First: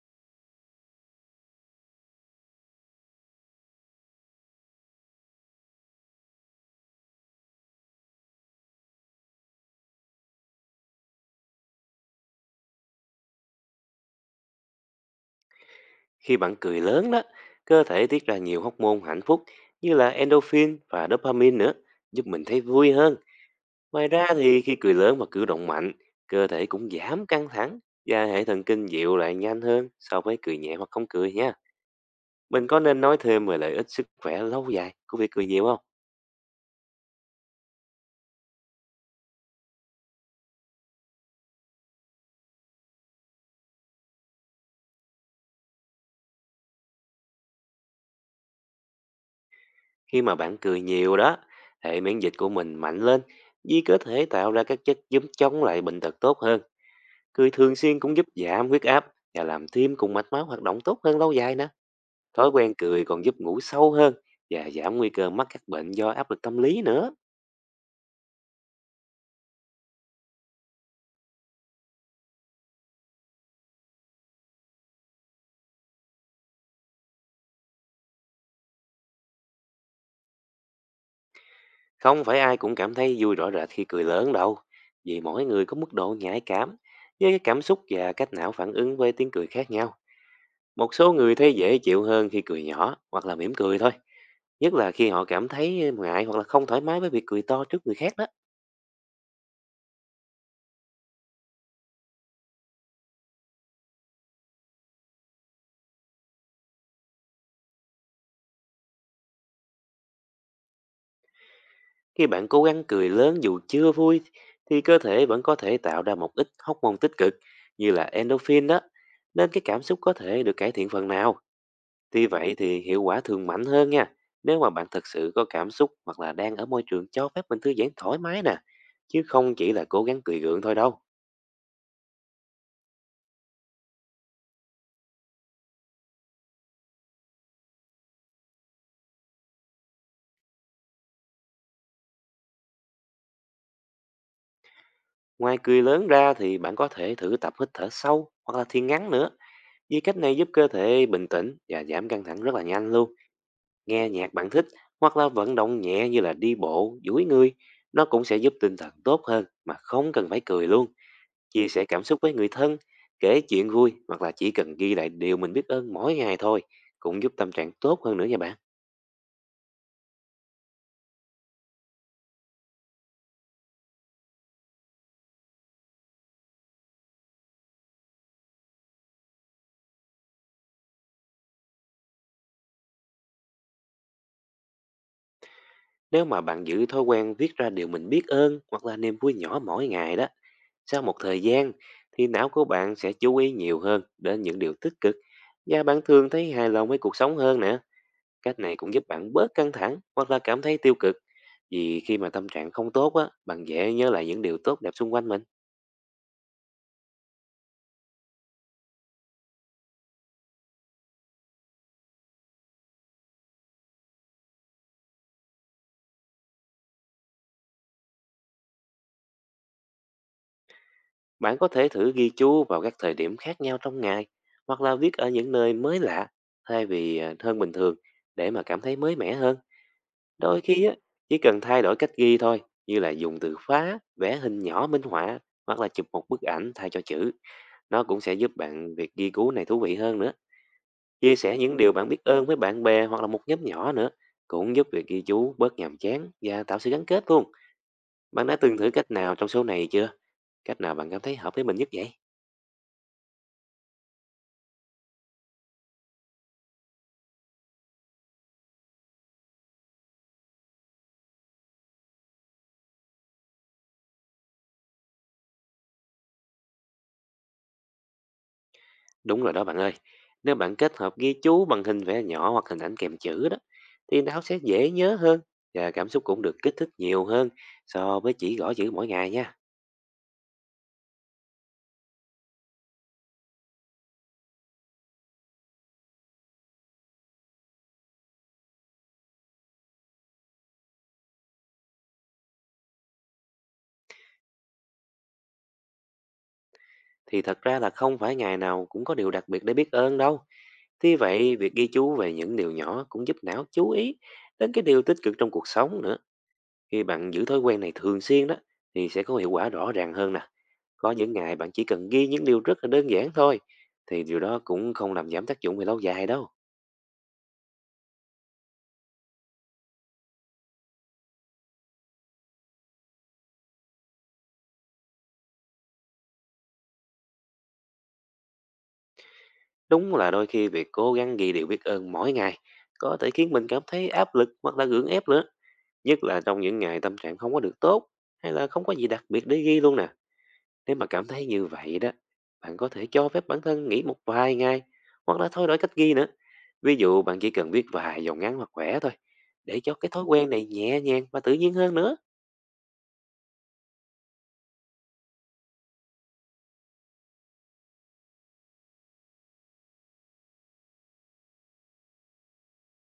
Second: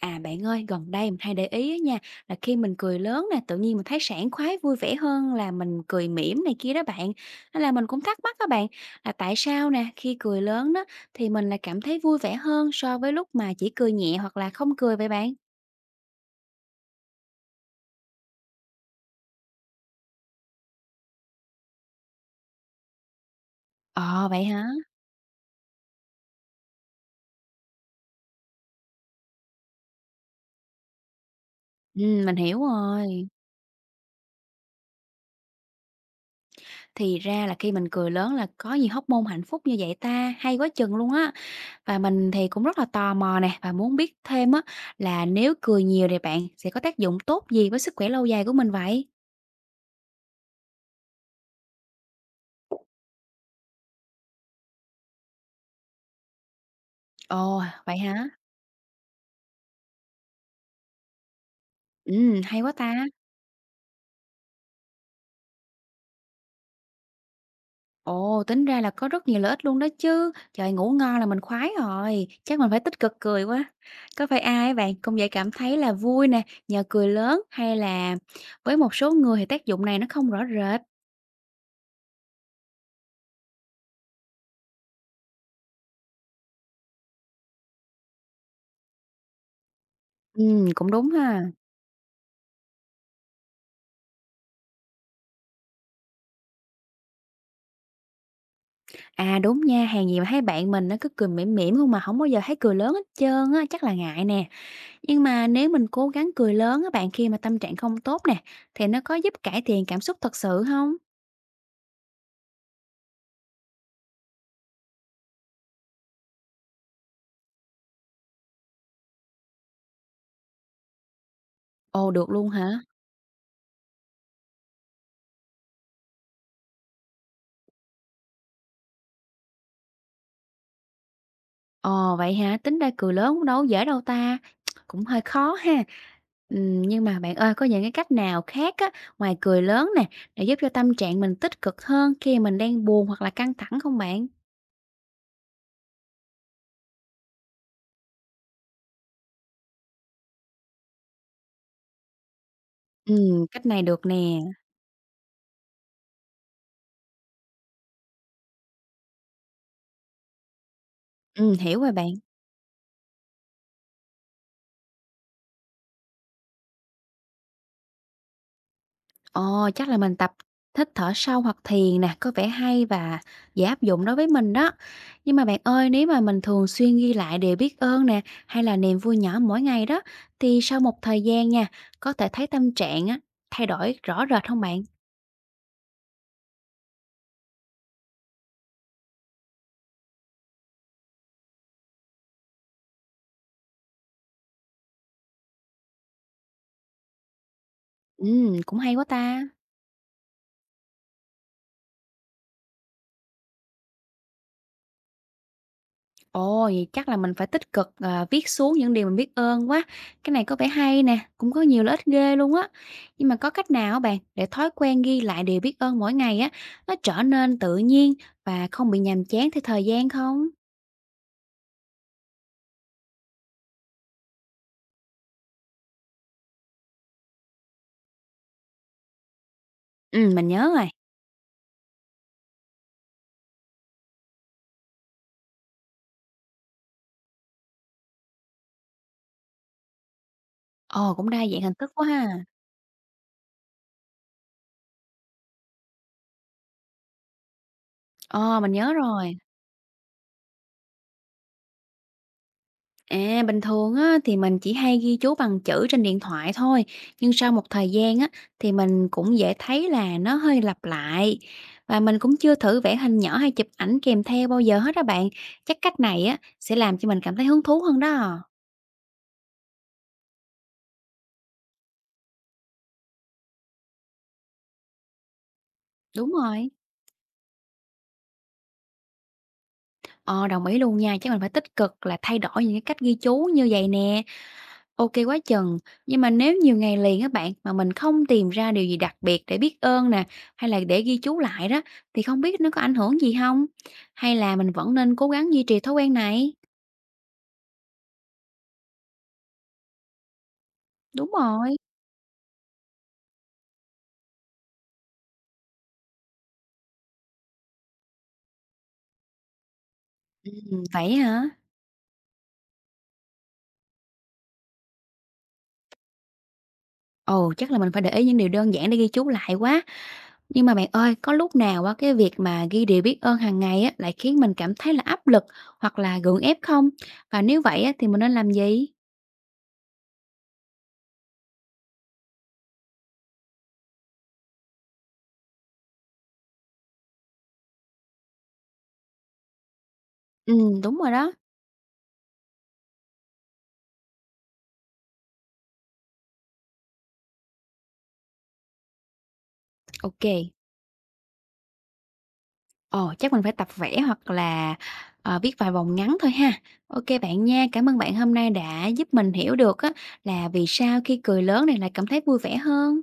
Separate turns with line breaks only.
À, bạn ơi, gần đây mình hay để ý á nha, là khi mình cười lớn nè, tự nhiên mình thấy sảng khoái vui vẻ hơn là mình cười mỉm này kia đó bạn. Nên là mình cũng thắc mắc các bạn là tại sao nè, khi cười lớn đó thì mình lại cảm thấy vui vẻ hơn so với lúc mà chỉ cười nhẹ hoặc là không cười vậy bạn?
Khi bạn cười lớn đó, cơ thể tiết ra nhiều hormone hạnh phúc như là endorphin và dopamine nữa, giúp mình thấy vui hơn. Ngoài ra
Ờ vậy
thì
hả?
khi cười lớn và cử động mạnh, cơ thể cũng giảm căng thẳng và hệ thần kinh dịu lại nhanh hơn so với cười nhẹ hoặc không cười nha.
Ừ, mình hiểu
Mình có nên nói
rồi.
thêm về lợi ích sức khỏe lâu dài của việc cười nhiều không?
Thì ra là khi mình cười lớn là có nhiều hormone hạnh phúc như vậy ta, hay quá chừng luôn á. Và mình thì cũng rất là tò mò nè và muốn biết thêm á là nếu cười nhiều thì bạn sẽ có tác dụng tốt gì với sức khỏe lâu dài của mình vậy?
Khi mà bạn cười nhiều đó, hệ miễn dịch của mình mạnh lên vì cơ thể tạo ra các chất giúp chống lại bệnh tật tốt hơn. Cười
Ồ,
thường
vậy
xuyên cũng giúp
hả?
giảm huyết áp và làm tim cùng mạch máu hoạt động tốt hơn lâu dài nè.
Ừ,
Thói
hay quá
quen cười
ta.
còn giúp ngủ sâu hơn và giảm nguy cơ mắc các bệnh do áp lực tâm lý nữa.
Ồ, tính ra là có rất nhiều lợi ích luôn đó chứ. Trời, ngủ ngon là mình khoái rồi. Chắc mình phải tích cực cười quá. Có phải ai á bạn cũng vậy cảm thấy là vui nè, nhờ cười lớn hay là với một số người thì tác dụng này nó không rõ rệt.
Không phải ai cũng cảm thấy vui rõ rệt khi cười lớn đâu, vì mỗi người có mức độ nhạy cảm với cái cảm xúc và cách não phản ứng với tiếng cười khác nhau.
Ừ, cũng
Một
đúng
số người
ha.
thấy dễ chịu hơn khi cười nhỏ hoặc là mỉm cười thôi, nhất là khi họ cảm thấy ngại hoặc là không thoải mái với việc cười to trước người khác đó.
À đúng nha, hàng gì mà thấy bạn mình nó cứ cười mỉm mỉm không mà không bao giờ thấy cười lớn hết trơn á, chắc là ngại nè. Nhưng mà nếu mình cố gắng cười lớn á bạn khi mà tâm trạng không tốt nè, thì nó có giúp cải thiện cảm xúc thật sự không?
Khi bạn cố gắng cười lớn dù chưa vui thì cơ thể vẫn có thể tạo ra một ít hormone tích cực như là endorphin đó, nên cái cảm xúc có thể được cải thiện phần nào.
Ồ,
Tuy
được luôn
vậy
hả?
thì hiệu quả thường mạnh hơn nha, nếu mà bạn thực sự có cảm xúc hoặc là đang ở môi trường cho phép mình thư giãn thoải mái nè, chứ không chỉ là cố gắng cười gượng thôi đâu.
Ồ, vậy hả? Tính ra cười lớn cũng đâu dễ đâu ta, cũng hơi khó ha. Nhưng mà bạn ơi, có những cái cách nào khác á, ngoài cười lớn nè, để giúp cho tâm trạng mình tích cực hơn khi mình đang buồn hoặc là căng thẳng không bạn?
Ngoài cười lớn ra thì bạn có thể thử tập hít thở sâu hoặc là thiền ngắn nữa, vì cách này giúp cơ thể bình tĩnh và giảm căng thẳng rất là nhanh luôn.
Cách này được
Nghe
nè.
nhạc bạn thích hoặc là vận động nhẹ như là đi bộ, duỗi người, nó cũng sẽ giúp tinh thần tốt hơn mà không cần phải cười luôn. Chia
Hiểu
sẻ
rồi
cảm
bạn.
xúc với người thân, kể chuyện vui hoặc là chỉ cần ghi lại điều mình biết ơn mỗi ngày thôi cũng giúp tâm trạng tốt hơn nữa nha bạn.
Ồ, chắc là mình tập hít thở sâu hoặc thiền nè, có vẻ hay và dễ áp dụng đối với mình đó. Nhưng mà bạn ơi, nếu mà mình thường xuyên ghi lại điều biết ơn nè, hay là niềm vui nhỏ mỗi ngày đó, thì sau một thời gian nha, có thể thấy tâm trạng á, thay đổi rõ rệt không bạn?
Nếu mà bạn giữ thói quen viết ra điều mình biết ơn hoặc là niềm vui nhỏ mỗi ngày đó, sau một thời gian thì não của bạn sẽ chú ý nhiều hơn đến những điều tích cực và bạn thường thấy hài lòng với cuộc sống hơn nữa.
Ừ,
Cách này
cũng
cũng
hay
giúp
quá
bạn
ta.
bớt căng thẳng hoặc là cảm thấy tiêu cực. Vì khi mà tâm trạng không tốt á, bạn dễ nhớ lại những điều tốt đẹp xung quanh mình.
Ồ, vậy chắc là mình phải tích cực, viết xuống những điều mình biết ơn quá. Cái này có vẻ hay nè, cũng có nhiều lợi ích ghê luôn á. Nhưng mà có cách nào á bạn để thói quen ghi lại điều biết ơn mỗi ngày á, nó trở nên tự nhiên và không bị nhàm chán theo thời gian không?
Bạn có thể thử ghi chú vào các thời điểm khác nhau trong ngày hoặc là viết ở những nơi mới lạ thay vì hơn bình thường để mà cảm thấy mới mẻ hơn.
Mình
Đôi
nhớ
khi
rồi.
á, chỉ cần thay đổi cách ghi thôi, như là dùng từ phá, vẽ hình nhỏ minh họa hoặc là chụp một bức ảnh thay cho chữ. Nó cũng sẽ giúp bạn việc ghi chú này thú vị hơn nữa.
Ồ, cũng
Chia
đa
sẻ
dạng hình
những
thức
điều
quá
bạn biết
ha.
ơn với bạn bè hoặc là một nhóm nhỏ nữa cũng giúp việc ghi chú bớt nhàm chán và tạo sự gắn kết luôn. Bạn đã
Ờ, mình
từng thử
nhớ
cách nào
rồi.
trong số này chưa? Cách nào bạn cảm thấy hợp với mình nhất vậy?
À, bình thường á, thì mình chỉ hay ghi chú bằng chữ trên điện thoại thôi, nhưng sau một thời gian á, thì mình cũng dễ thấy là nó hơi lặp lại. Và mình cũng chưa thử vẽ hình nhỏ hay chụp ảnh kèm theo bao giờ hết đó bạn. Chắc cách này á, sẽ làm cho mình cảm thấy hứng thú hơn đó.
Đúng rồi đó bạn ơi. Nếu bạn kết hợp ghi chú bằng hình vẽ nhỏ hoặc hình ảnh kèm chữ đó thì não sẽ dễ nhớ hơn và cảm xúc
Đúng
cũng được
rồi.
kích thích nhiều hơn so với chỉ gõ chữ mỗi ngày nha.
Ờ, đồng ý luôn nha, chắc mình phải tích cực là thay đổi những cái cách ghi chú như vậy nè. Ok quá chừng. Nhưng mà nếu nhiều ngày liền các bạn, mà mình không tìm ra điều gì đặc biệt để biết ơn nè, hay là để ghi chú lại đó, thì không biết nó có ảnh hưởng gì không. Hay là mình vẫn nên cố gắng duy trì thói quen này?
Thì thật ra là không phải ngày nào cũng có điều đặc biệt để biết ơn đâu. Thế
Đúng
vậy, việc
rồi.
ghi chú về những điều nhỏ cũng giúp não chú ý đến cái điều tích cực trong cuộc sống nữa. Khi bạn giữ thói quen này thường xuyên đó thì sẽ có hiệu quả rõ ràng hơn nè. Có
Vậy
những
hả?
ngày bạn chỉ cần ghi những điều rất là đơn giản thôi thì điều đó cũng không làm giảm tác dụng về lâu dài đâu.
Ồ, chắc là mình phải để ý những điều đơn giản để ghi chú lại quá. Nhưng mà bạn ơi, có lúc nào á cái việc mà ghi điều biết ơn hàng ngày á lại khiến mình cảm thấy là áp lực hoặc là gượng ép không? Và nếu vậy á thì mình nên làm gì?
Đúng là đôi khi việc cố gắng ghi điều biết ơn mỗi ngày có thể khiến mình cảm thấy áp lực hoặc là gượng ép nữa. Nhất là trong những ngày tâm trạng không có được tốt hay là không có gì đặc biệt để ghi luôn nè.
Ừ,
Nếu
đúng
mà
rồi
cảm
đó.
thấy như vậy đó, bạn có thể cho phép bản thân nghỉ một vài ngày hoặc là thay đổi cách ghi nữa. Ví dụ bạn chỉ cần viết vài dòng ngắn hoặc khỏe thôi để cho cái thói quen
Ok.
này nhẹ nhàng và tự nhiên hơn nữa.
Ồ, chắc mình phải tập vẽ hoặc là viết vài vòng ngắn thôi ha. Ok bạn nha, cảm ơn bạn hôm nay đã giúp mình hiểu được á là vì sao khi cười lớn này lại cảm thấy vui vẻ hơn.